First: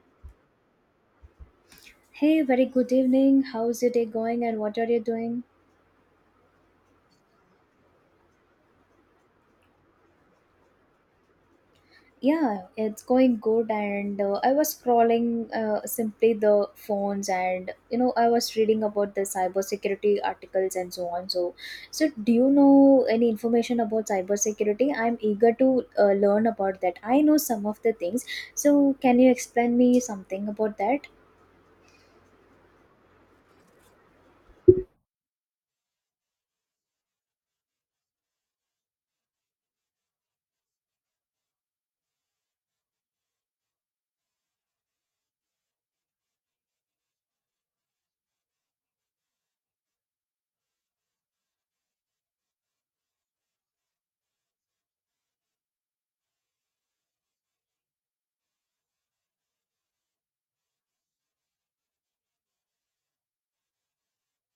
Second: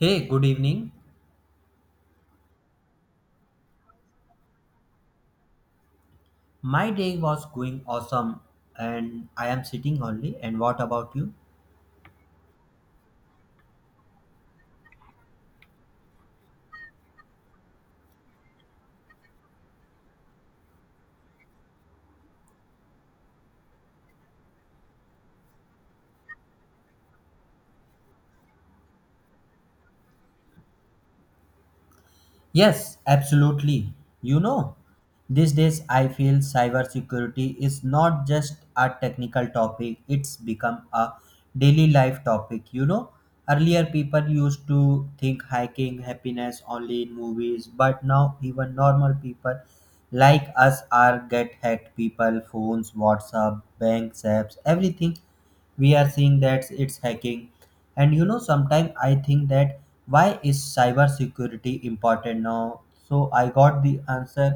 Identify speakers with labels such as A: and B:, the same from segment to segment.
A: Hey, good evening.
B: Hey, very good evening. How's your day going and what are you doing?
A: My day was going awesome and I am sitting only. And what about you?
B: Yeah, it's going good. And I was scrolling simply the phones, and you know, I was reading about the cybersecurity articles and so on. So, do you know any information about cybersecurity? I'm eager to learn about that. I know some of the things. So, can you explain me something about that?
A: Yes, absolutely. You know, these days I feel cybersecurity is not just a technical topic, it's become a daily life topic. Earlier people used to think hiking, happiness only in movies, but now even normal people like us are get hacked people, phones, WhatsApp, bank apps, everything we are seeing that it's hacking. And sometimes I think that why is cyber security important now, so I got the answer.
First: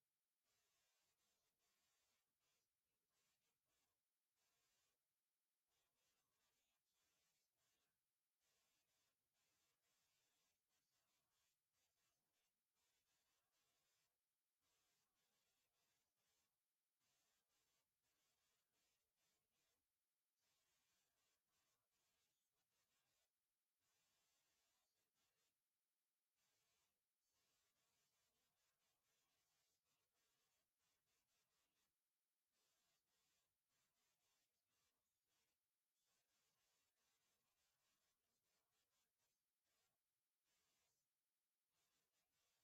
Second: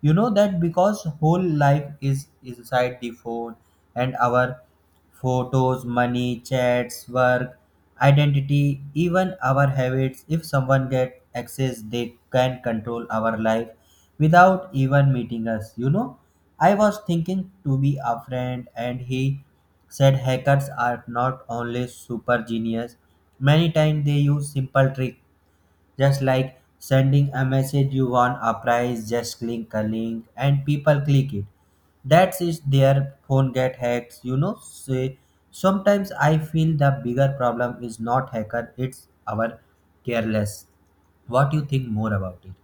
A: That because whole life is inside the phone, and our photos, money, chats, work, identity, even our habits, if someone get access they can control our life without even meeting us. I was thinking to be a friend and he said hackers are not only super genius. Many times they use simple trick, just like sending a message you won a prize, just click a link and people click it, that is their phone get hacked you know say Sometimes I feel the bigger problem is not hacker, it's our careless. What do you think more about it?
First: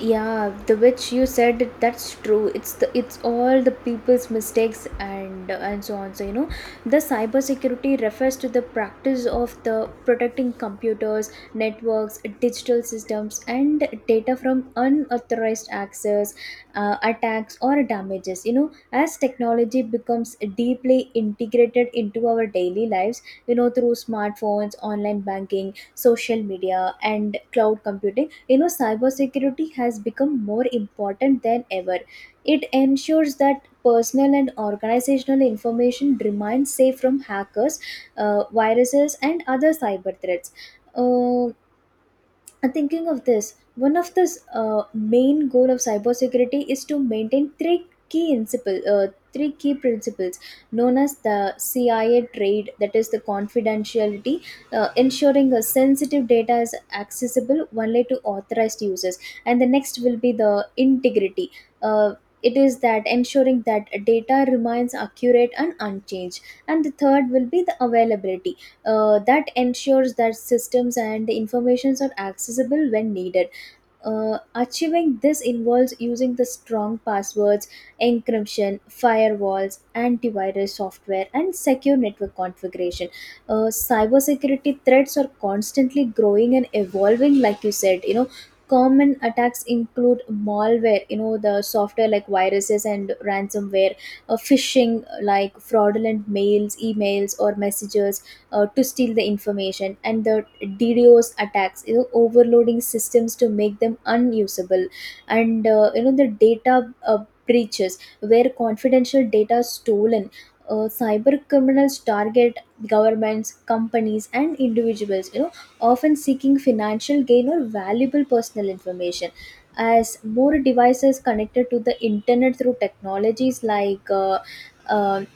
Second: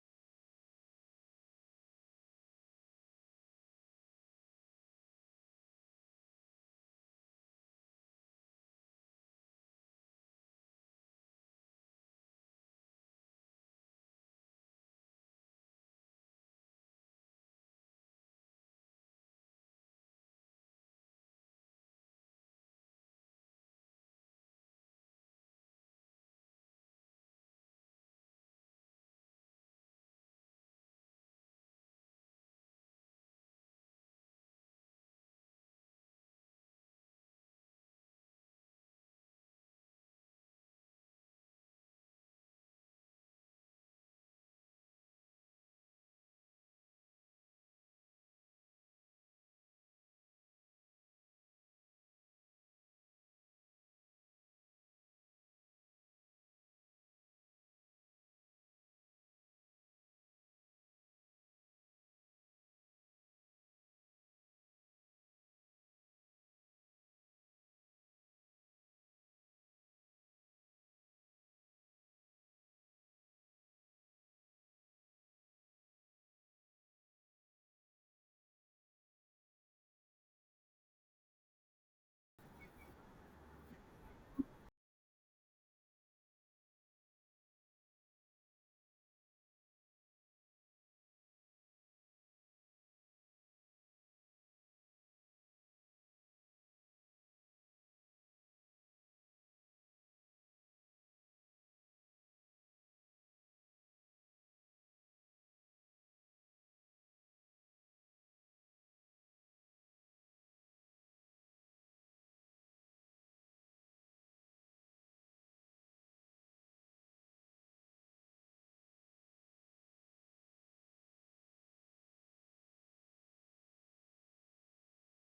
B: Yeah, the which you that's true. It's the it's all the people's mistakes and so on. So you know, the cybersecurity refers to the practice of the protecting computers, networks, digital systems and data from unauthorized access, attacks or damages. You know, as technology becomes deeply integrated into our daily lives, you know, through smartphones, online banking, social media and cloud computing, you know, cybersecurity has become more important than ever. It ensures that personal and organizational information remains safe from hackers, viruses and other cyber threats. Uh, and thinking of this, one of the main goal of cybersecurity is to maintain three key principles known as the CIA trade, that is the confidentiality, ensuring the sensitive data is accessible only to authorized users, and the next will be the integrity. Uh, it is that ensuring that data remains accurate and unchanged, and the third will be the availability, that ensures that systems and informations are accessible when needed. Achieving this involves using the strong passwords, encryption, firewalls, antivirus software, and secure network configuration. Cybersecurity threats are constantly growing and evolving, like you said. You know, common attacks include malware. You know, the software like viruses and ransomware, phishing like fraudulent emails, or messages to steal the information, and the DDoS attacks, you know, overloading systems to make them unusable, and you know, the data breaches where confidential data is stolen. Cyber criminals target governments, companies, and individuals. You know, often seeking financial gain or valuable personal information. As more devices connected to the internet through technologies like um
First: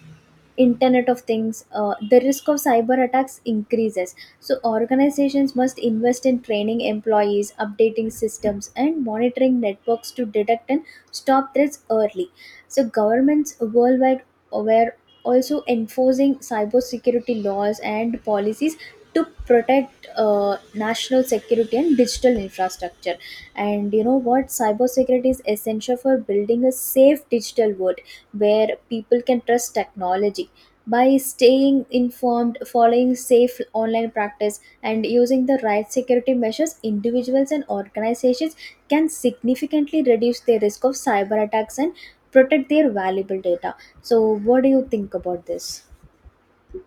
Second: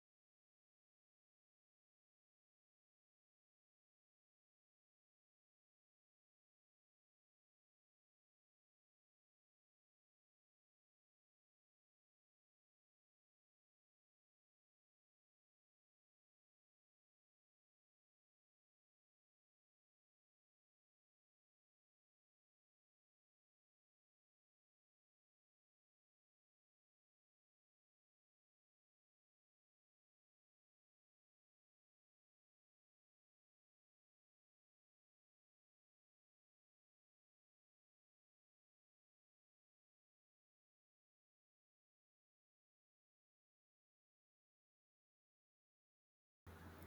B: internet of things, the risk of cyber attacks increases. So organizations must invest in training employees, updating systems and monitoring networks to detect and stop threats early. So governments worldwide were also enforcing cybersecurity laws and policies to protect national security and digital infrastructure. And you know what, cybersecurity is essential for building a safe digital world where people can trust technology. By staying informed, following safe online practice and using the right security measures, individuals and organizations can significantly reduce their risk of cyber attacks and protect their valuable data. So what do you think about this?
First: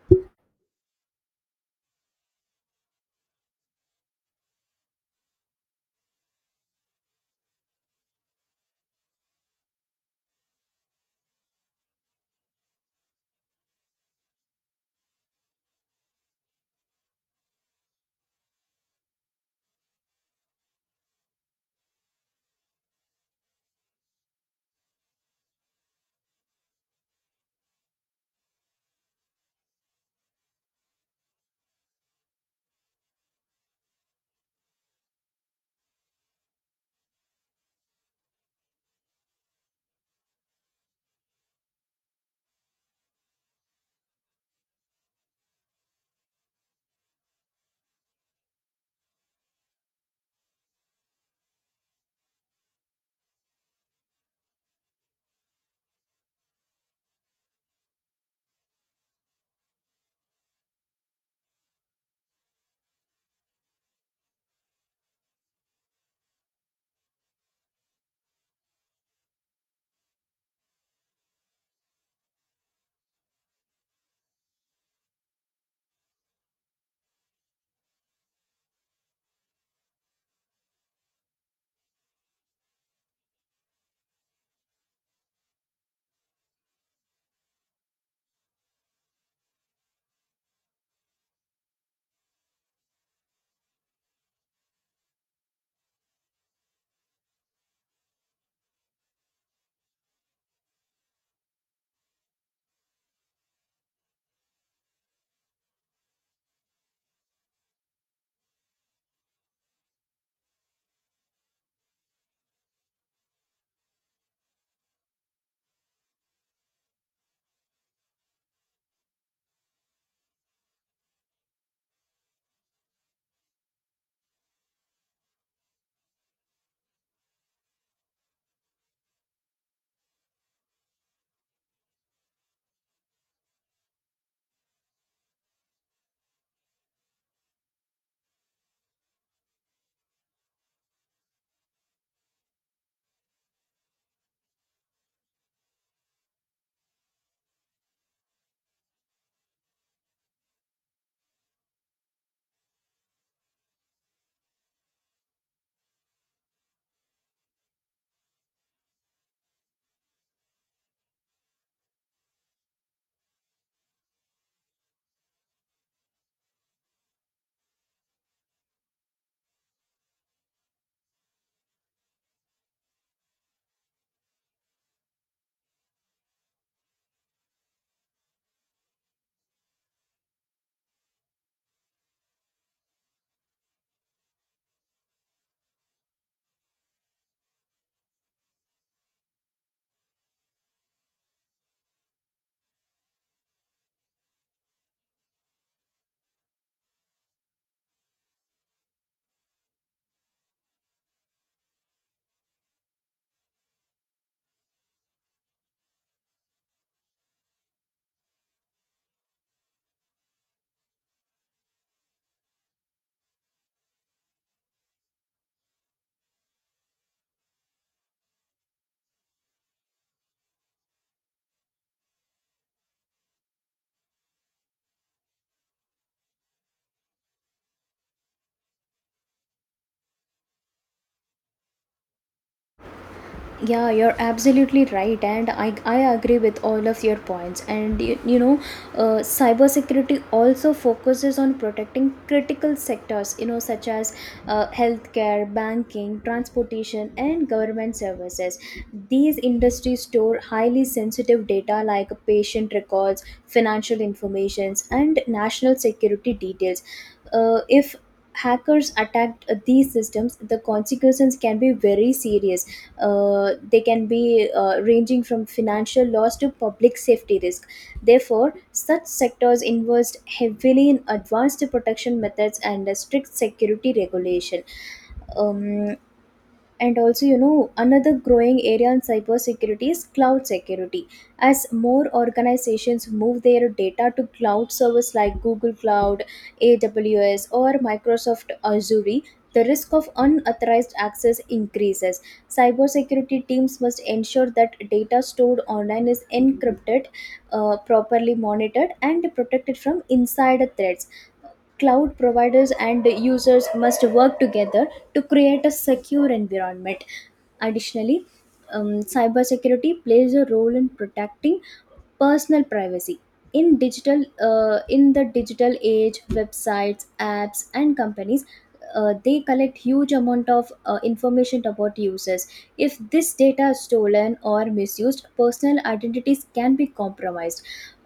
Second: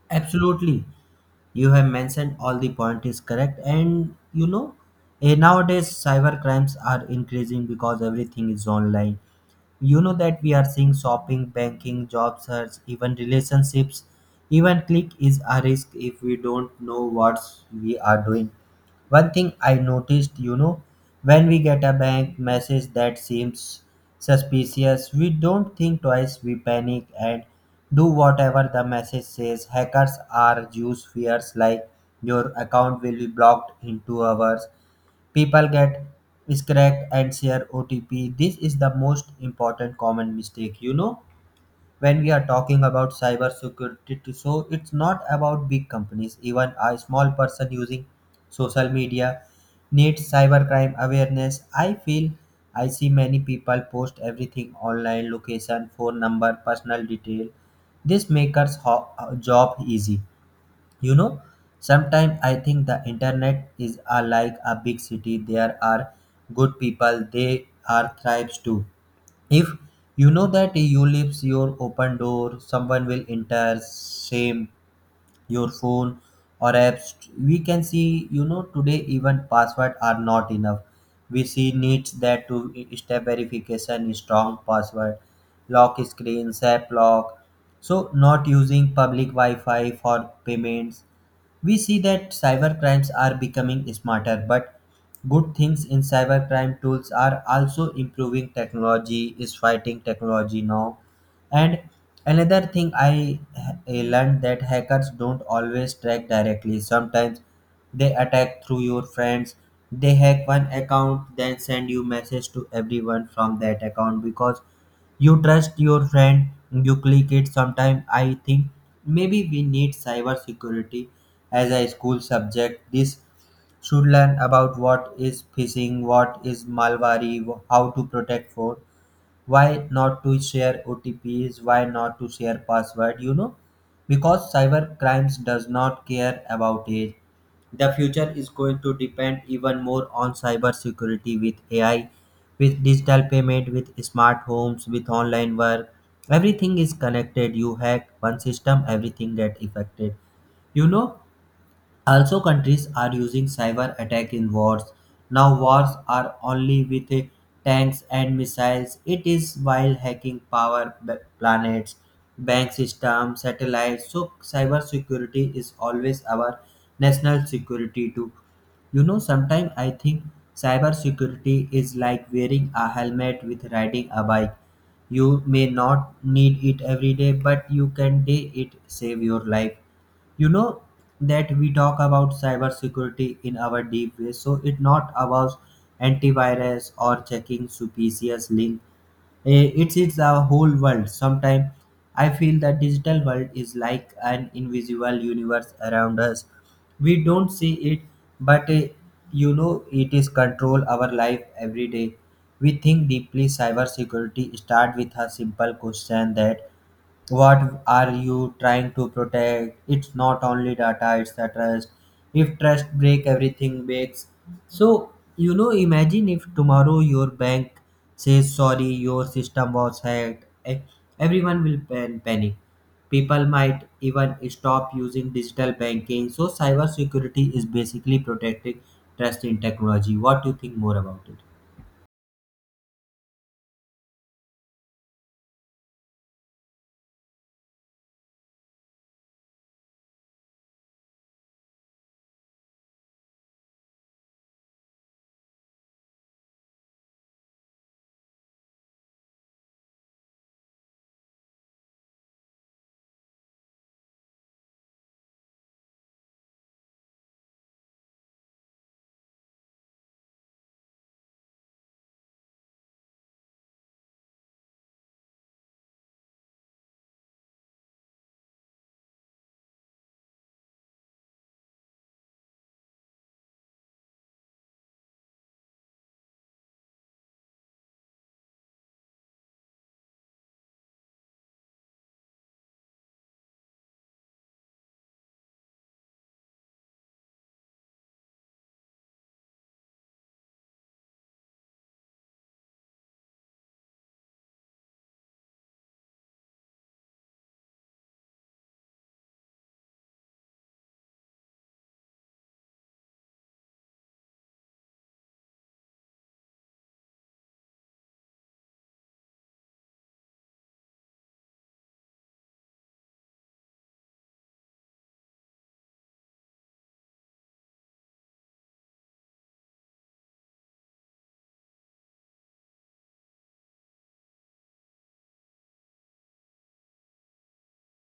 A: Absolutely. You have mentioned all the point is correct and nowadays cyber crimes are increasing because everything is online. You know that we are seeing shopping, banking, job search, even relationships. Even click is a risk if we don't know what we are doing. One thing I noticed, when we get a bank message that seems suspicious, we don't think twice, we panic and do whatever the message says. Hackers are use fears like your account will be blocked in 2 hours. People get scracked and share OTP. This is the most important common mistake, you know when we are talking about cyber so it's not about big companies, even a small person using social media needs cybercrime awareness, I feel. I see many people post everything online, location, phone number, personal detail. This makes our job easy. you know, sometimes I think the internet like a big city. There are good people, they are thrives too. If you know that you leaves your open door, someone will enter, same your phone or apps. We can see, you know, today even password are not enough. We see needs that to step verification, strong password, lock screen, app lock, so not using public wi-fi for payments. We see that cyber crimes are becoming smarter, but good things in cybercrime tools are also improving. Technology is fighting technology now. And another thing I learned that hackers don't always track directly. Sometimes they attack through your friends. They hack one account, then send you message to everyone from that account because you trust your friend. You click it. Sometimes I think maybe we need cyber security as a school subject. This should learn about what is phishing, what is malware, how to protect phone, why not to share otps, why not to share password. You know, because cyber crimes does not care about age. The future is going to depend even more on cyber security, with AI, with digital payment, with smart homes, with online work, everything is connected. You hack one system, everything get affected. You know, also, countries are using cyber attack in wars. Now, wars are only with tanks and missiles. It is while hacking planets, bank systems, satellites. So, cyber security is always our national security too. You know, sometimes I think cyber security is like wearing a helmet with riding a bike. You may not need it every day, but you can day it save your life you know that we talk about cybersecurity in our deep way, so it not about antivirus or checking suspicious link. Eh, it's a whole world. Sometimes I feel that digital world is like an invisible universe around us. We don't see it, but it is control our life every day. We think deeply cybersecurity start with a simple question, that what are you trying to protect? It's not only data, it's the trust. If trust break, everything breaks. So, you know, imagine if tomorrow your bank says sorry, your system was hacked. Everyone will panic. People might even stop using digital banking. So cyber security is basically protecting trust in technology. What do you think more about it?
B: Yeah, you're absolutely right, and I agree with all of your points. And you know, cybersecurity also focuses on protecting critical sectors, you know, such as healthcare, banking, transportation, and government services. These industries store highly sensitive data like patient records, financial informations, and national security details. If hackers attacked these systems, the consequences can be very serious. They can be ranging from financial loss to public safety risk. Therefore such sectors invest heavily in advanced protection methods and strict security regulation. Um, and also, you know, another growing area in cybersecurity is cloud security. As more organizations move their data to cloud service like Google Cloud, AWS or Microsoft Azure, the risk of unauthorized access increases. Cybersecurity teams must ensure that data stored online is encrypted, properly monitored and protected from insider threats. Cloud providers and users must work together to create a secure environment. Additionally, cybersecurity plays a role in protecting personal privacy in the digital age, websites, apps and companies, they collect huge amount of information about users. If this data is stolen or misused, personal identities can be compromised.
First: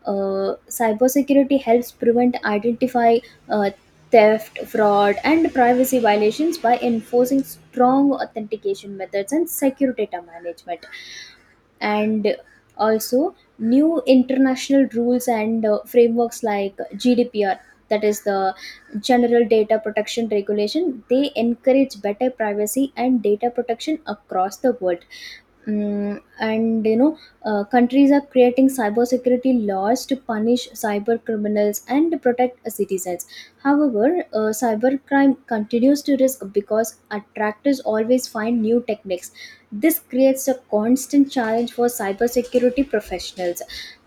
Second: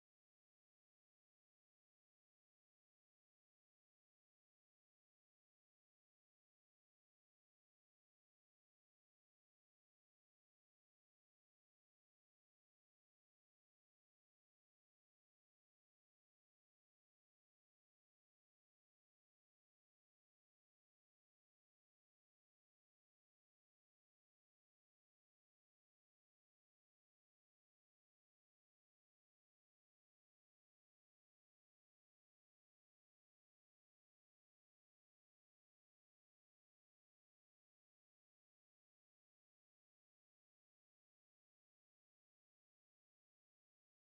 B: Cybersecurity helps prevent identify uh, theft, fraud, and privacy violations by enforcing strong authentication methods and secure data management. And also, new international rules and frameworks like GDPR, that is the General Data Protection Regulation, they encourage better privacy and data protection across the world. Mm, and you know, countries are creating cybersecurity laws to punish cyber criminals and protect citizens. However, cybercrime continues to risk because attackers always find new techniques. This creates a constant challenge for cybersecurity professionals.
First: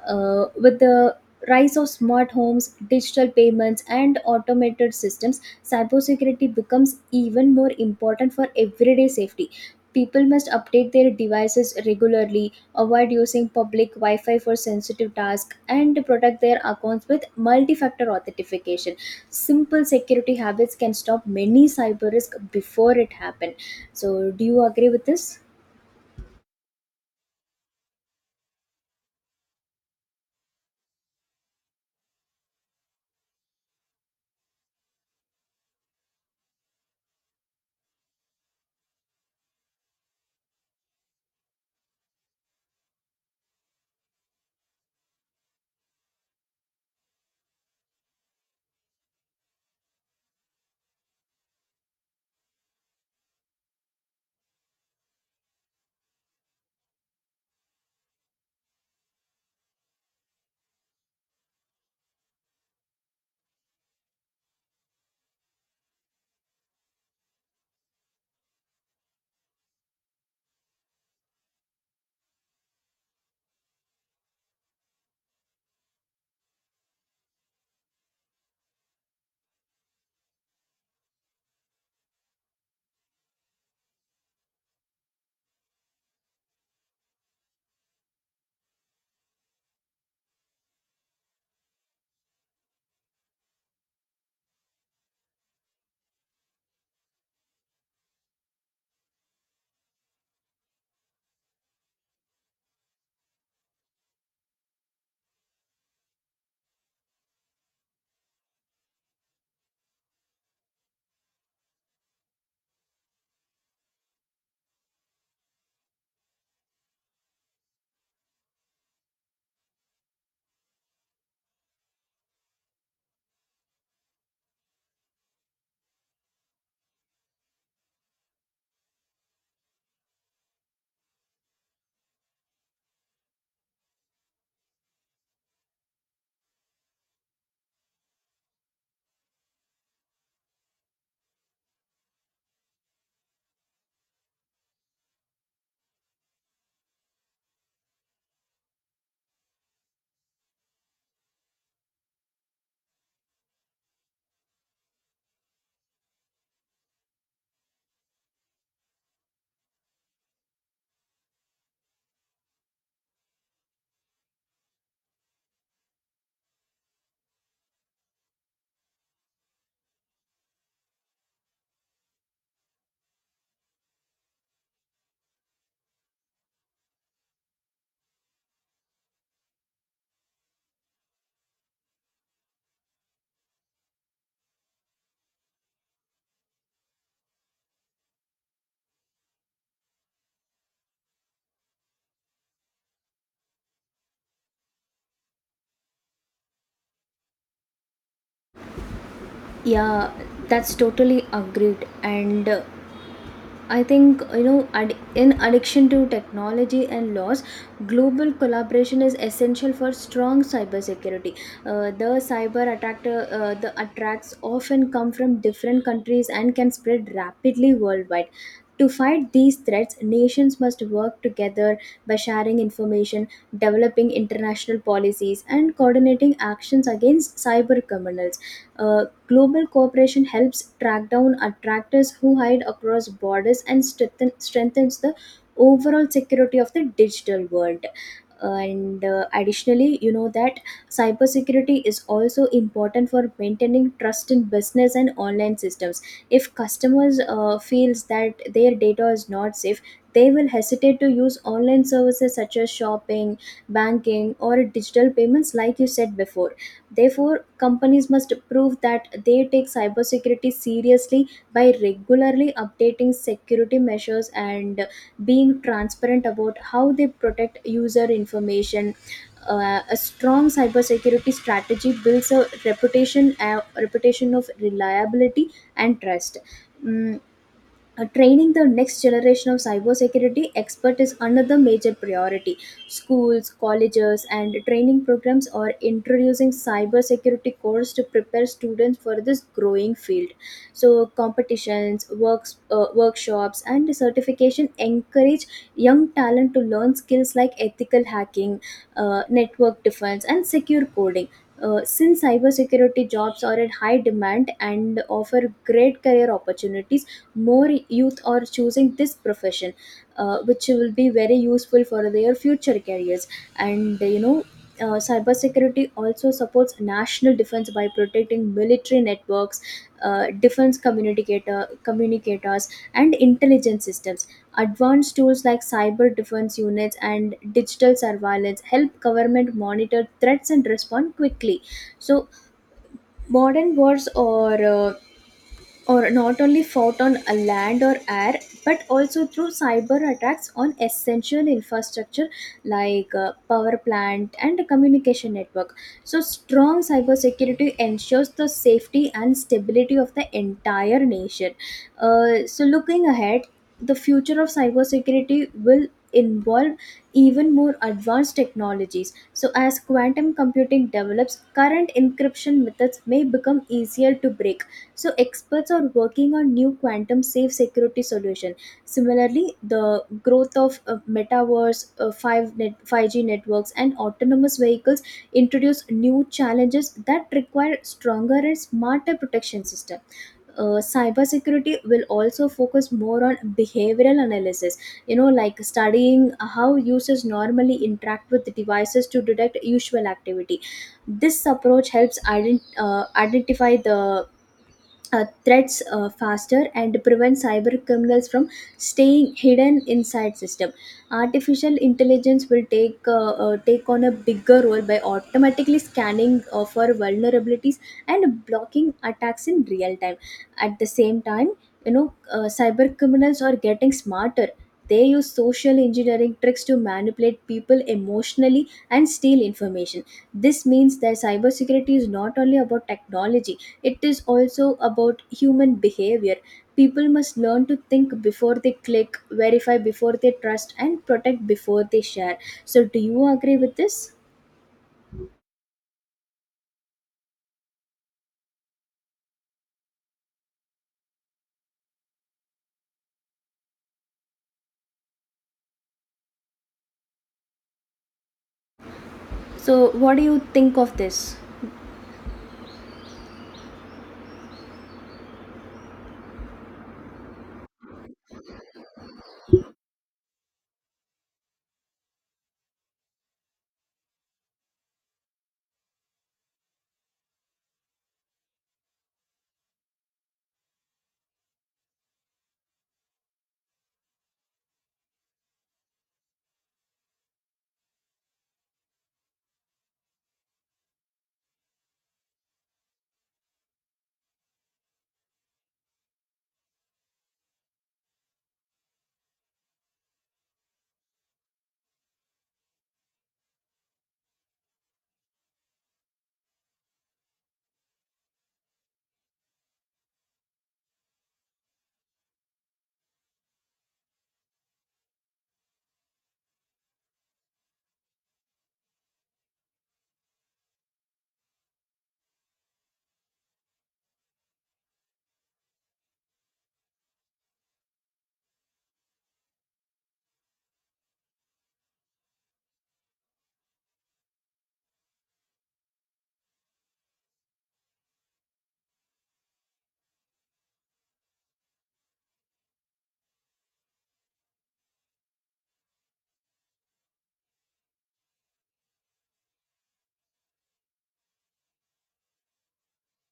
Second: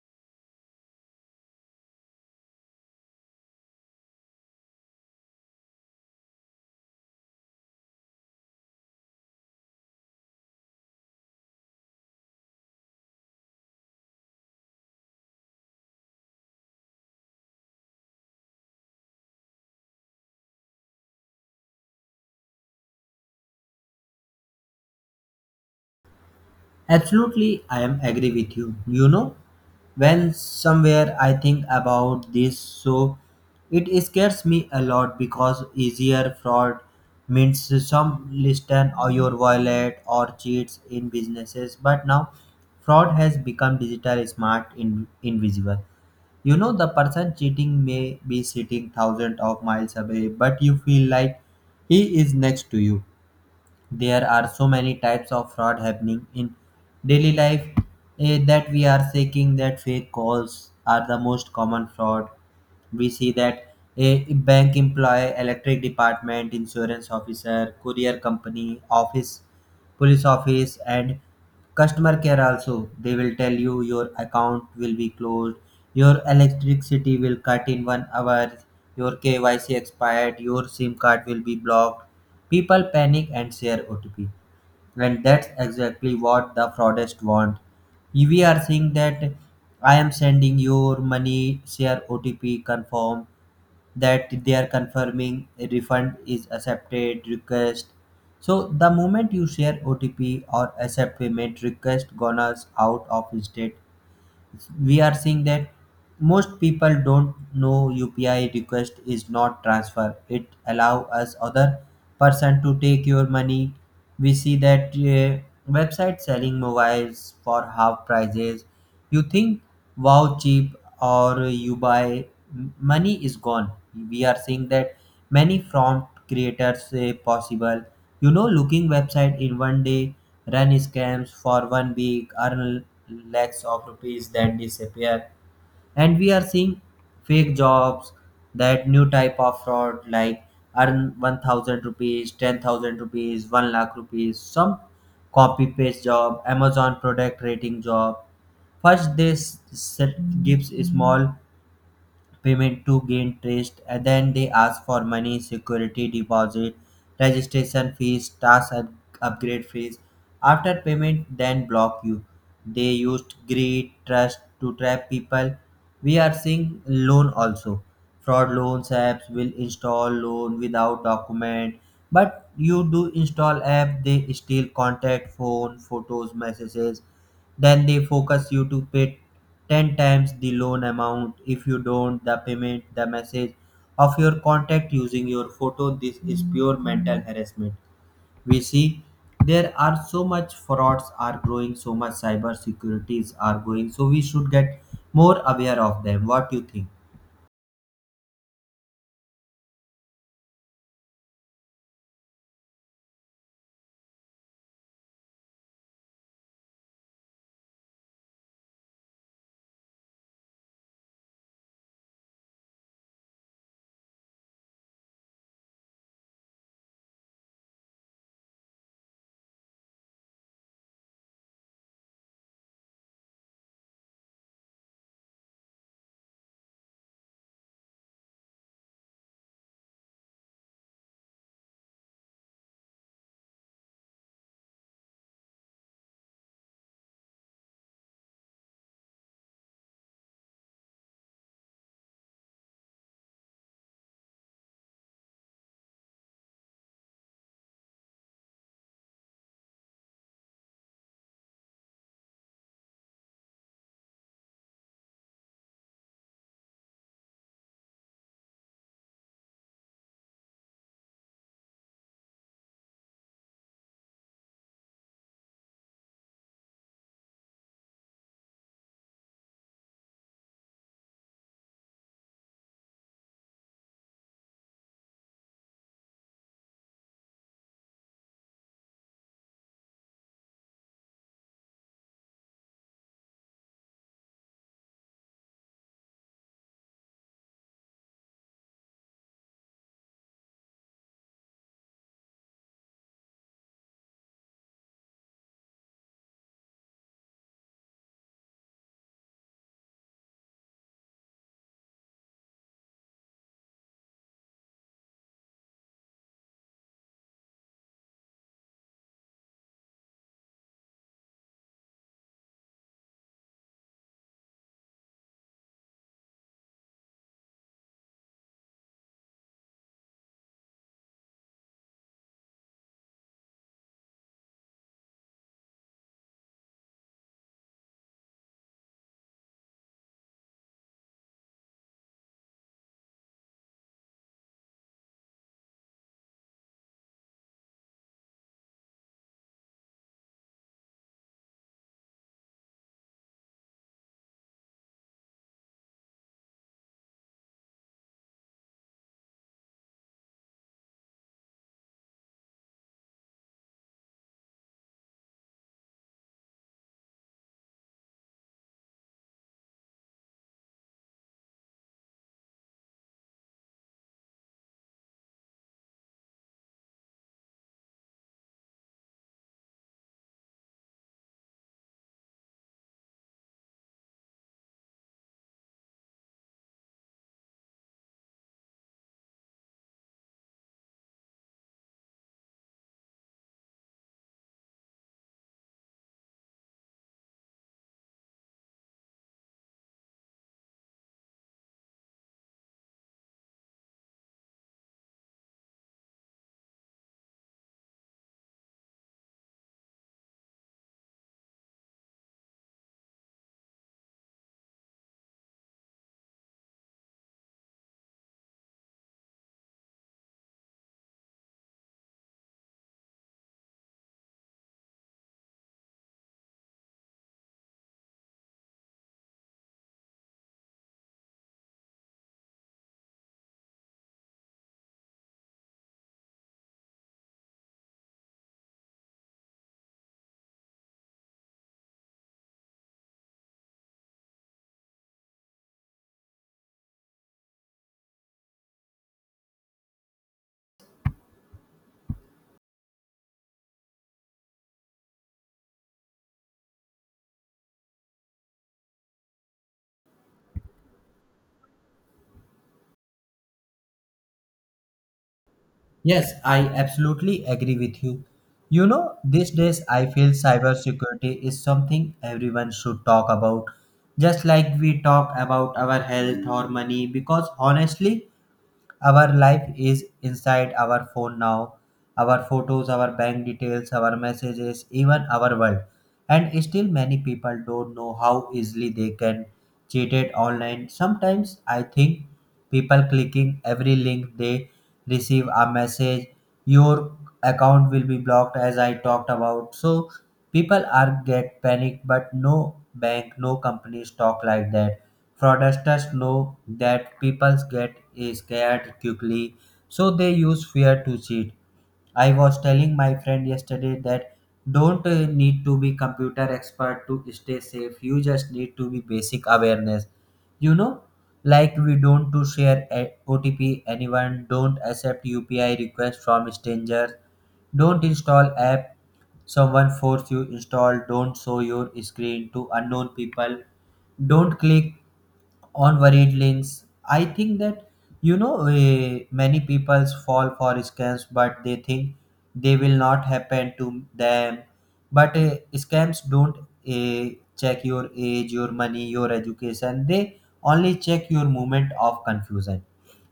B: With the rise of smart homes, digital payments and automated systems, cybersecurity becomes even more important for everyday safety. People must update their devices regularly, avoid using public Wi Fi for sensitive tasks, and protect their accounts with multi factor authentication. Simple security habits can stop many cyber risk before it happen. So, do you agree with this?
A: Absolutely, I am agree with you. You know, when somewhere I think about this, so it scares me a lot because easier fraud means some listen or your wallet or cheats in businesses. But now, fraud has become digital, smart, invisible. You know, the person cheating may be sitting thousands of miles away, but you feel like he is next to you. There are so many types of fraud happening in daily life. That we are seeking that fake calls are the most common fraud. We see that a bank employee, electric department, insurance officer, courier company office, police office and customer care also, they will tell you your account will be closed, your electricity will cut in 1 hour, your kyc expired, your sim card will be blocked. People panic and share OTP, and that's exactly what the fraudsters want. If we are saying that I am sending your money, share OTP, confirm, that they are confirming a refund is accepted request. So the moment you share OTP or accept payment request, gonna out of state. We are seeing that most people don't know UPI request is not transfer. It allow us other person to take your money. We see that website selling mobiles for half prices. You think wow cheap, or you buy, money is gone. We are seeing that many prompt creators say possible. You know, looking website in one day, run scams for 1 week, earn lakhs of rupees that disappear. And we are seeing fake jobs, that new type of fraud like earn 1,000 rupees, 10,000 rupees, 1 lakh rupees, some copy paste job, Amazon product rating job. First, this set gives small payment to gain trust, and then they ask for money, security deposit, registration fees, task upgrade fees. After payment, then block you. They used greed trust to trap people. We are seeing loan also, fraud loans apps will install loan without document, but you do install app, they steal contact, phone, photos, messages, then they focus you to pay 10 times the loan amount. If you don't the payment, the message of your contact using your photo, this is pure mental harassment. We see there are so much frauds are growing, so much cyber securities are growing, so we should get more aware of them. What do you think?
B: Yeah, that's totally agreed. And I think, you know, in addiction to technology and laws, global collaboration is essential for strong cybersecurity. The attacks often come from different countries and can spread rapidly worldwide. To fight these threats, nations must work together by sharing information, developing international policies, and coordinating actions against cyber criminals. Uh, Global cooperation helps track down attractors who hide across borders and strengthens the overall security of the digital world. And additionally, you know that cybersecurity is also important for maintaining trust in business and online systems. If customers feels that their data is not safe, they will hesitate to use online services such as shopping, banking, or digital payments, like you said before. Therefore, companies must prove that they take cybersecurity seriously by regularly updating security measures and being transparent about how they protect user information. A strong cybersecurity strategy builds a reputation of reliability and trust. Mm, training the next generation of cybersecurity expert is another major priority. Schools, colleges, and training programs are introducing cybersecurity course to prepare students for this growing field. So competitions, workshops, and certification encourage young talent to learn skills like ethical hacking, network defense, and secure coding. Since cybersecurity jobs are in high demand and offer great career opportunities, more youth are choosing this profession, which will be very useful for their future careers. And you know, cybersecurity also supports national defense by protecting military networks, defense communicators and intelligence systems. Advanced tools like cyber defense units and digital surveillance help government monitor threats and respond quickly. So modern wars or not only fought on a land or air, but also through cyber attacks on essential infrastructure like power plant and communication network. So strong cybersecurity ensures the safety and stability of the entire nation. So looking ahead, the future of cybersecurity will involve even more advanced technologies. So as quantum computing develops, current encryption methods may become easier to break. So experts are working on new quantum safe security solution. Similarly, the growth of metaverse, 5G networks and autonomous vehicles introduce new challenges that require stronger and smarter protection system. Cybersecurity will also focus more on behavioral analysis, you know, like studying how users normally interact with devices to detect usual activity. This approach helps identify the threats faster and prevent cyber criminals from staying hidden inside system. Artificial intelligence will take on a bigger role by automatically scanning for vulnerabilities and blocking attacks in real time. At the same time, you know, cyber criminals are getting smarter. They use social engineering tricks to manipulate people emotionally and steal information. This means that cybersecurity is not only about technology, it is also about human behavior. People must learn to think before they click, verify before they trust, and protect before they share. So, do you agree with this? So, what do you think of this?
A: Yes, I absolutely agree with you. You know, these days I feel cybersecurity is something everyone should talk about, just like we talk about our health or money, because honestly, our life is inside our phone now, our photos, our bank details, our messages, even our world. And still, many people don't know how easily they can cheated online. Sometimes I think people clicking every link, they receive a message, your account will be blocked, as I talked about. So people are get panicked, but no bank, no companies talk like that. Fraudsters know that people get scared quickly, so they use fear to cheat. I was telling my friend yesterday that don't need to be computer expert to stay safe. You just need to be basic awareness. You know, like we don't to share OTP anyone, don't accept UPI requests from strangers, don't install app someone force you install, don't show your screen to unknown people, don't click on worried links. I think that many people fall for scams, but they think they will not happen to them. But scams don't check your age, your money, your education. They only check your moment of confusion.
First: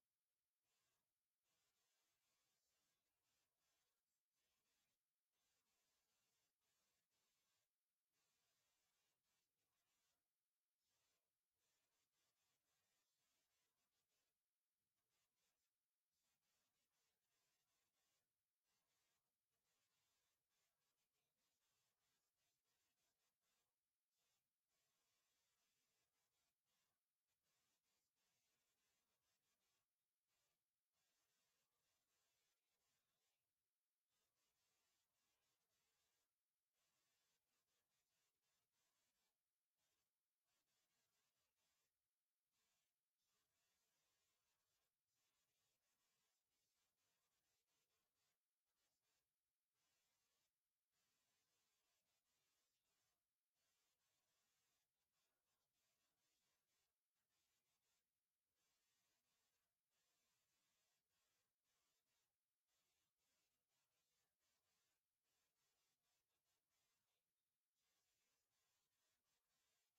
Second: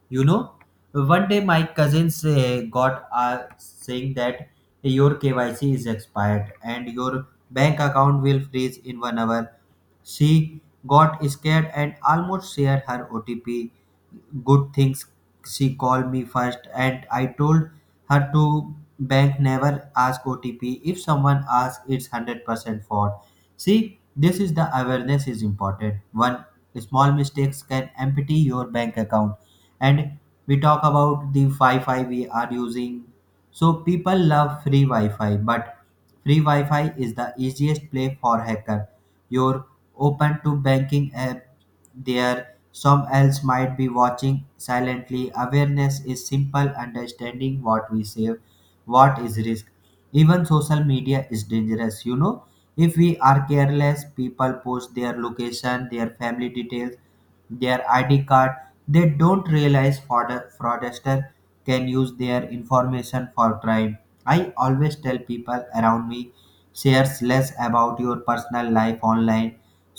A: You know, one day my cousins got saying that your KYC is expired and your bank account will freeze in 1 hour. She got scared and almost shared her OTP. Good things she called me first, and I told her to bank never ask OTP. If someone asks, it's 100% fraud. See, this is the awareness is important. One small mistakes can empty your bank account. And we talk about the Wi-Fi we are using. So people love free Wi-Fi, but free Wi-Fi is the easiest play for hacker. Your open to banking app, there some else might be watching silently. Awareness is simple understanding what we save, what is risk. Even social media is dangerous. You know, if we are careless, people post their location, their family details, their id card. They don't realize fraudster can use their information for crime. I always tell people around me, shares less about your personal life online,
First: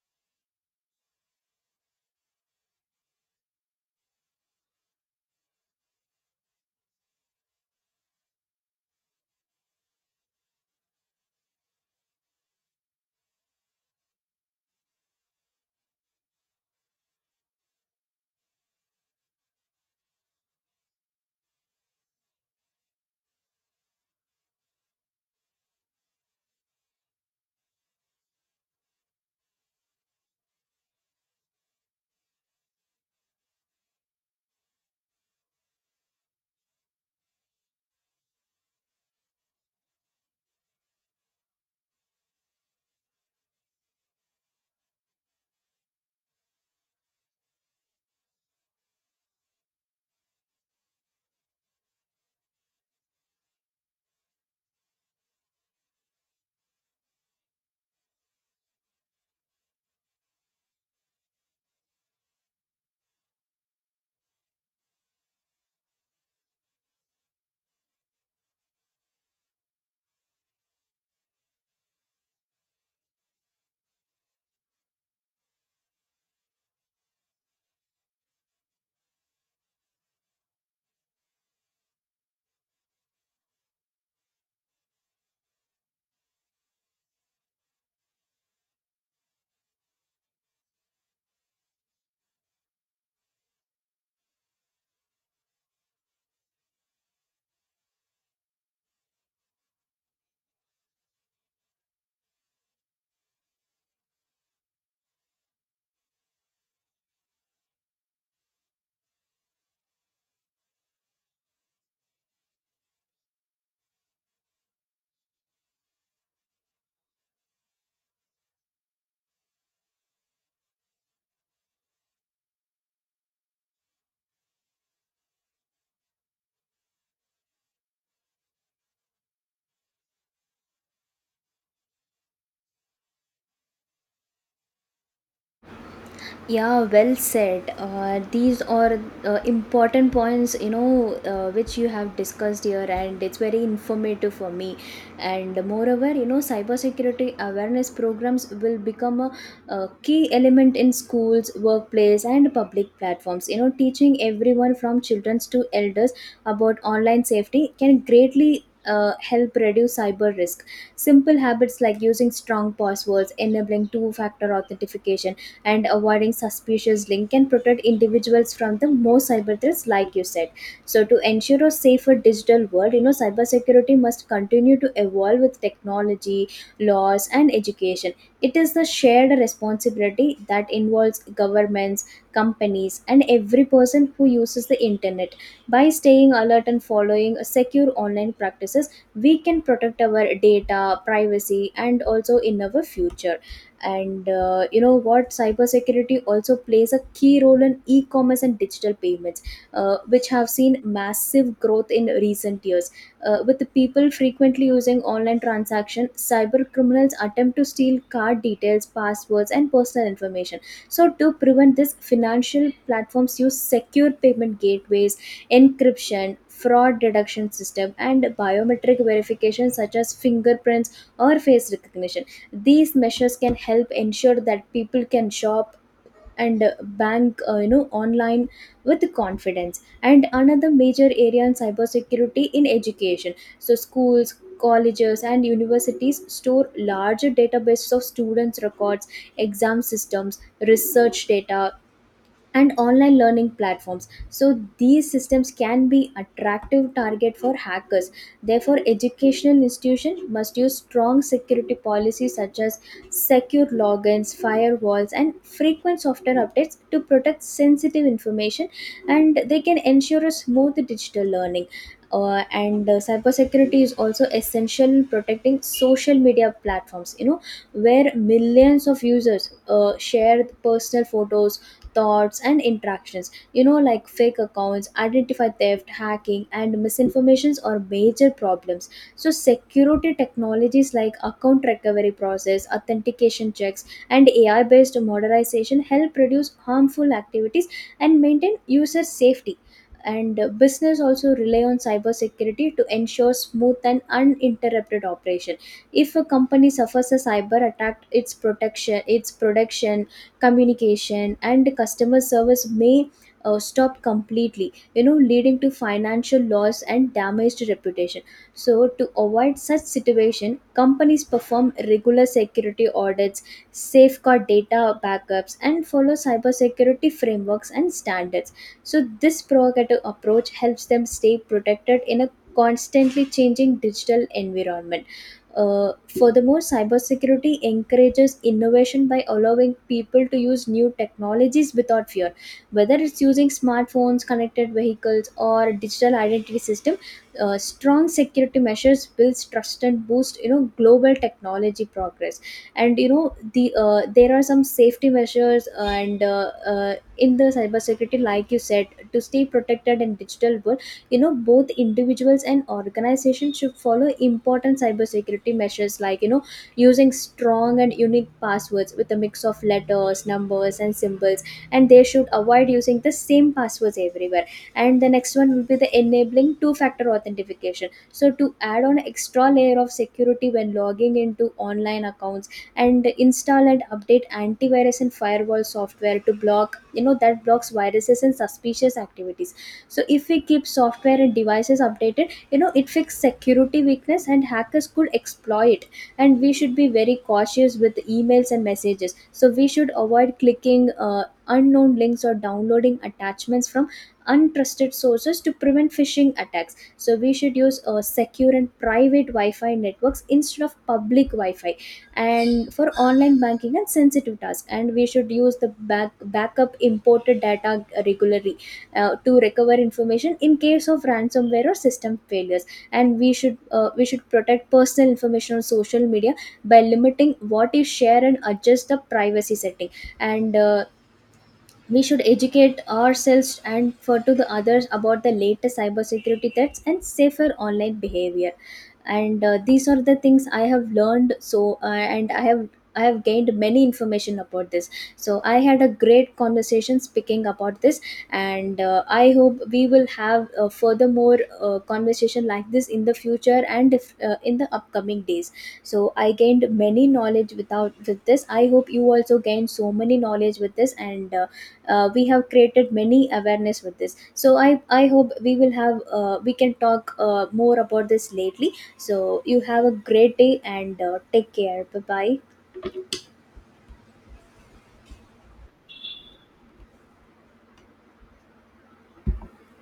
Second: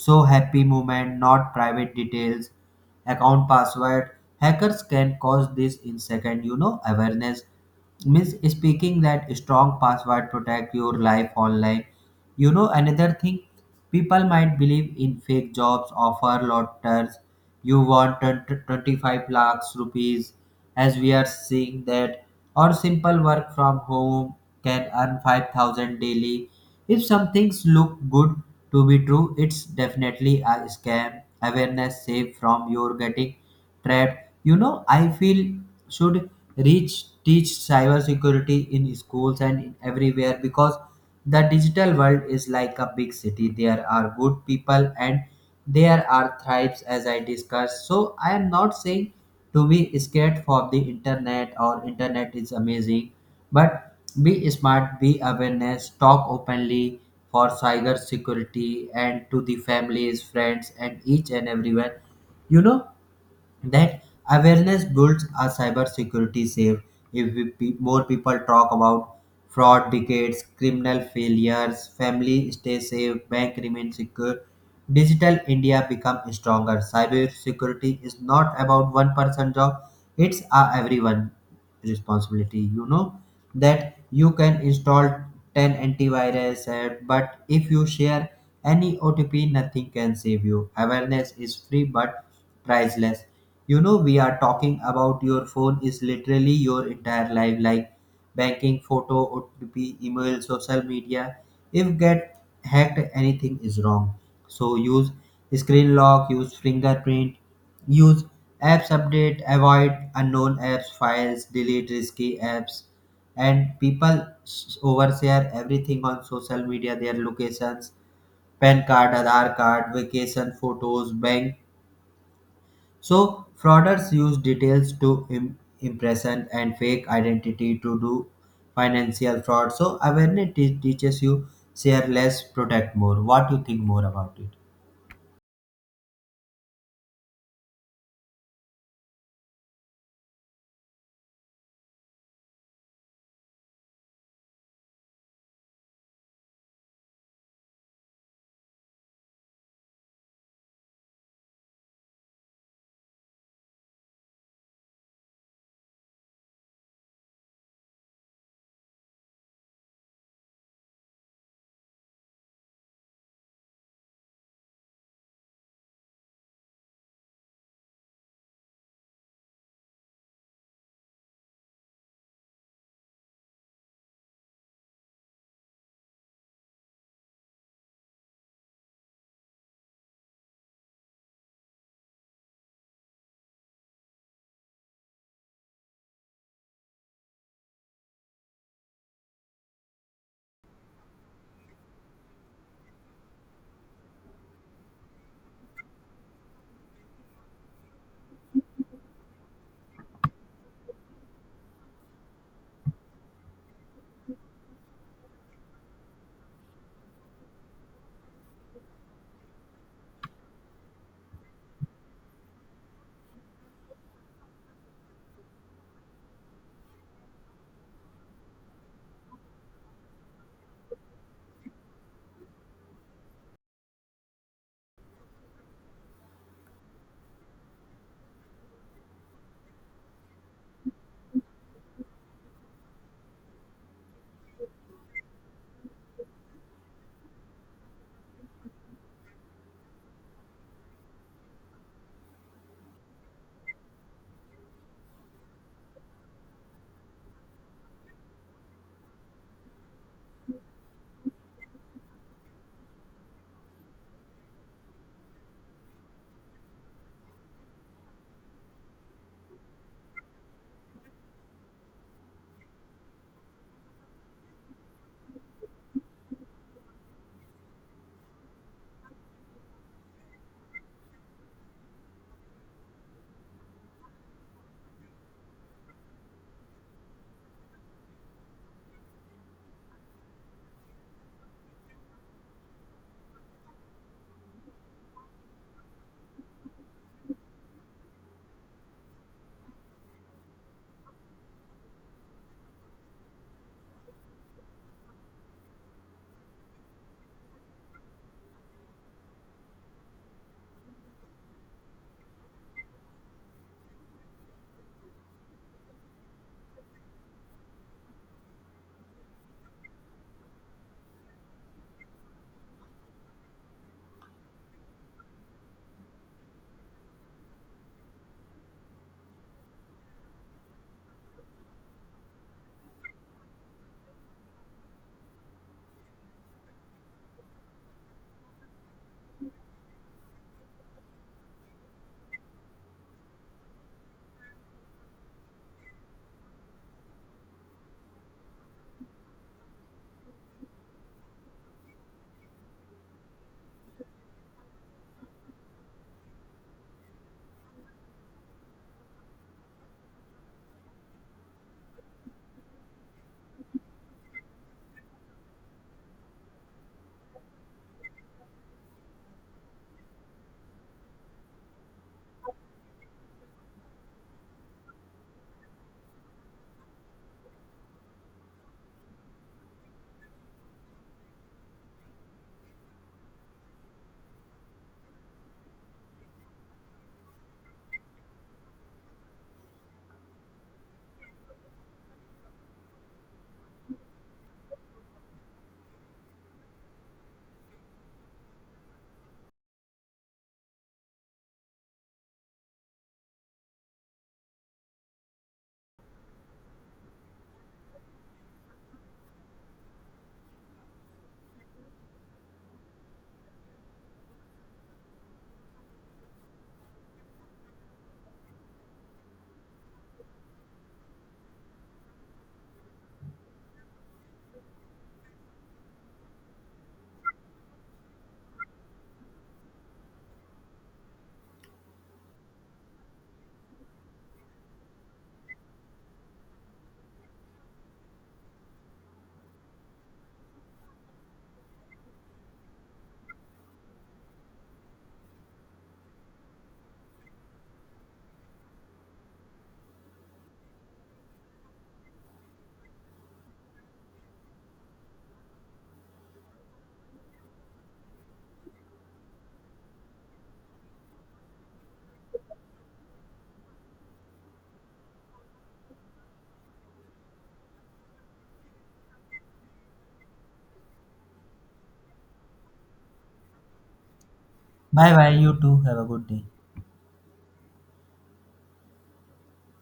A: so happy moment not private details, account password. Hackers can cause this in second. You know, awareness means speaking that strong password protect your life online. You know, another thing, people might believe in fake jobs offer lotters. You want 20 25 lakhs rupees, as we are seeing that, or simple work from home can earn 5,000 daily. If some things look good to be true, it's definitely a scam. Awareness save from your getting trapped. You know, I feel should reach teach cybersecurity in schools and in everywhere, because the digital world is like a big city. There are good people and there are thrives, as I discussed. So I am not saying to be scared for the internet, or internet is amazing, but be smart, be awareness, talk openly for cyber security and to the families, friends and each and everyone. You know that awareness builds a cybersecurity safe. If we, pe- More people talk about fraud, decades, criminal failures, family stay safe, bank remain secure, digital India become stronger. Cybersecurity is not about one person job; it's a everyone responsibility. You know that you can install 10 antivirus app, but if you share any OTP, nothing can save you. Awareness is free but priceless. You know, we are talking about your phone is literally your entire life, like banking, photo, OTP, email, social media. If get hacked, anything is wrong. So use screen lock, use fingerprint, use apps update, avoid unknown apps, files, delete risky apps. And people overshare everything on social media, their locations, PAN card, Aadhaar card, vacation photos, bank. So, fraudsters use details to impression and fake identity to do financial fraud. So, awareness teaches you share less, protect more. What you think more about it?
B: Yeah, well said. These are important points, you know, which you have discussed here, and it's very informative for me. And moreover, you know, cybersecurity awareness programs will become a key element in schools, workplace, and public platforms. You know, teaching everyone from children to elders about online safety can greatly help reduce cyber risk. Simple habits like using strong passwords, enabling two factor authentication, and avoiding suspicious link can protect individuals from the most cyber threats like you said. So to ensure a safer digital world, you know, cybersecurity must continue to evolve with technology, laws, and education. It is the shared responsibility that involves governments, companies, and every person who uses the internet. By staying alert and following secure online practices, we can protect our data privacy and also in our future. And you know what, cybersecurity also plays a key role in e-commerce and digital payments, which have seen massive growth in recent years. With the people frequently using online transaction, cyber criminals attempt to steal card details, passwords, and personal information. So to prevent this, financial platforms use secure payment gateways, encryption, fraud detection system, and biometric verification such as fingerprints or face recognition. These measures can help ensure that people can shop and bank, you know, online with confidence. And another major area in cybersecurity in education. So schools, colleges, and universities store larger databases of students records, exam systems, research data, and online learning platforms. So these systems can be attractive target for hackers. Therefore, educational institutions must use strong security policies such as secure logins, firewalls, and frequent software updates to protect sensitive information, and they can ensure a smooth digital learning. And cybersecurity is also essential in protecting social media platforms, you know, where millions of users share personal photos, thoughts, and interactions, you know, like fake accounts, identify theft, hacking, and misinformations are major problems. So security technologies like account recovery process, authentication checks, and ai based modernization help reduce harmful activities and maintain user safety. And business also rely on cybersecurity to ensure smooth and uninterrupted operation. If a company suffers a cyber attack, its protection, its production, communication, and customer service may stop completely, you know, leading to financial loss and damaged reputation. So to avoid such situation, companies perform regular security audits, safeguard data backups, and follow cybersecurity frameworks and standards. So this proactive approach helps them stay protected in a constantly changing digital environment. uh, Furthermore, cybersecurity encourages innovation by allowing people to use new technologies without fear. Whether it's using smartphones, connected vehicles, or digital identity system, strong security measures builds trust and boost, you know, global technology progress. And you know there are some safety measures and in the cybersecurity, like you said, to stay protected in digital world. You know, both individuals and organizations should follow important cybersecurity measures, like, you know, using strong and unique passwords with a mix of letters, numbers, and symbols, and they should avoid using the same passwords everywhere. And the next one will be the enabling two factor authentication, so to add on extra layer of security when logging into online accounts. And install and update antivirus and firewall software to block, you know, that blocks viruses and suspicious activities. So if we keep software and devices updated, you know, it fixes security weakness and hackers could exploit. And we should be very cautious with emails and messages, so we should avoid clicking unknown links or downloading attachments from untrusted sources to prevent phishing attacks. So we should use secure and private wi-fi networks instead of public wi-fi, and for online banking and sensitive tasks. And we should use the backup imported data regularly to recover information in case of ransomware or system failures. And we should protect personal information on social media by limiting what is shared and adjust the privacy setting. And we should educate ourselves and for to the others about the latest cybersecurity threats and safer online behavior. And these are the things I have learned. So uh, and i have I have gained many information about this. So I had a great conversation speaking about this. And I hope we will have furthermore conversation like this in the future and if, in the upcoming days. So I gained many knowledge without with this. I hope you also gained so many knowledge with this. And we have created many awareness with this. So I hope we will have we can talk more about this lately. So you have a great day and take care. Bye bye.
A: Bye bye. You too. Have a good day.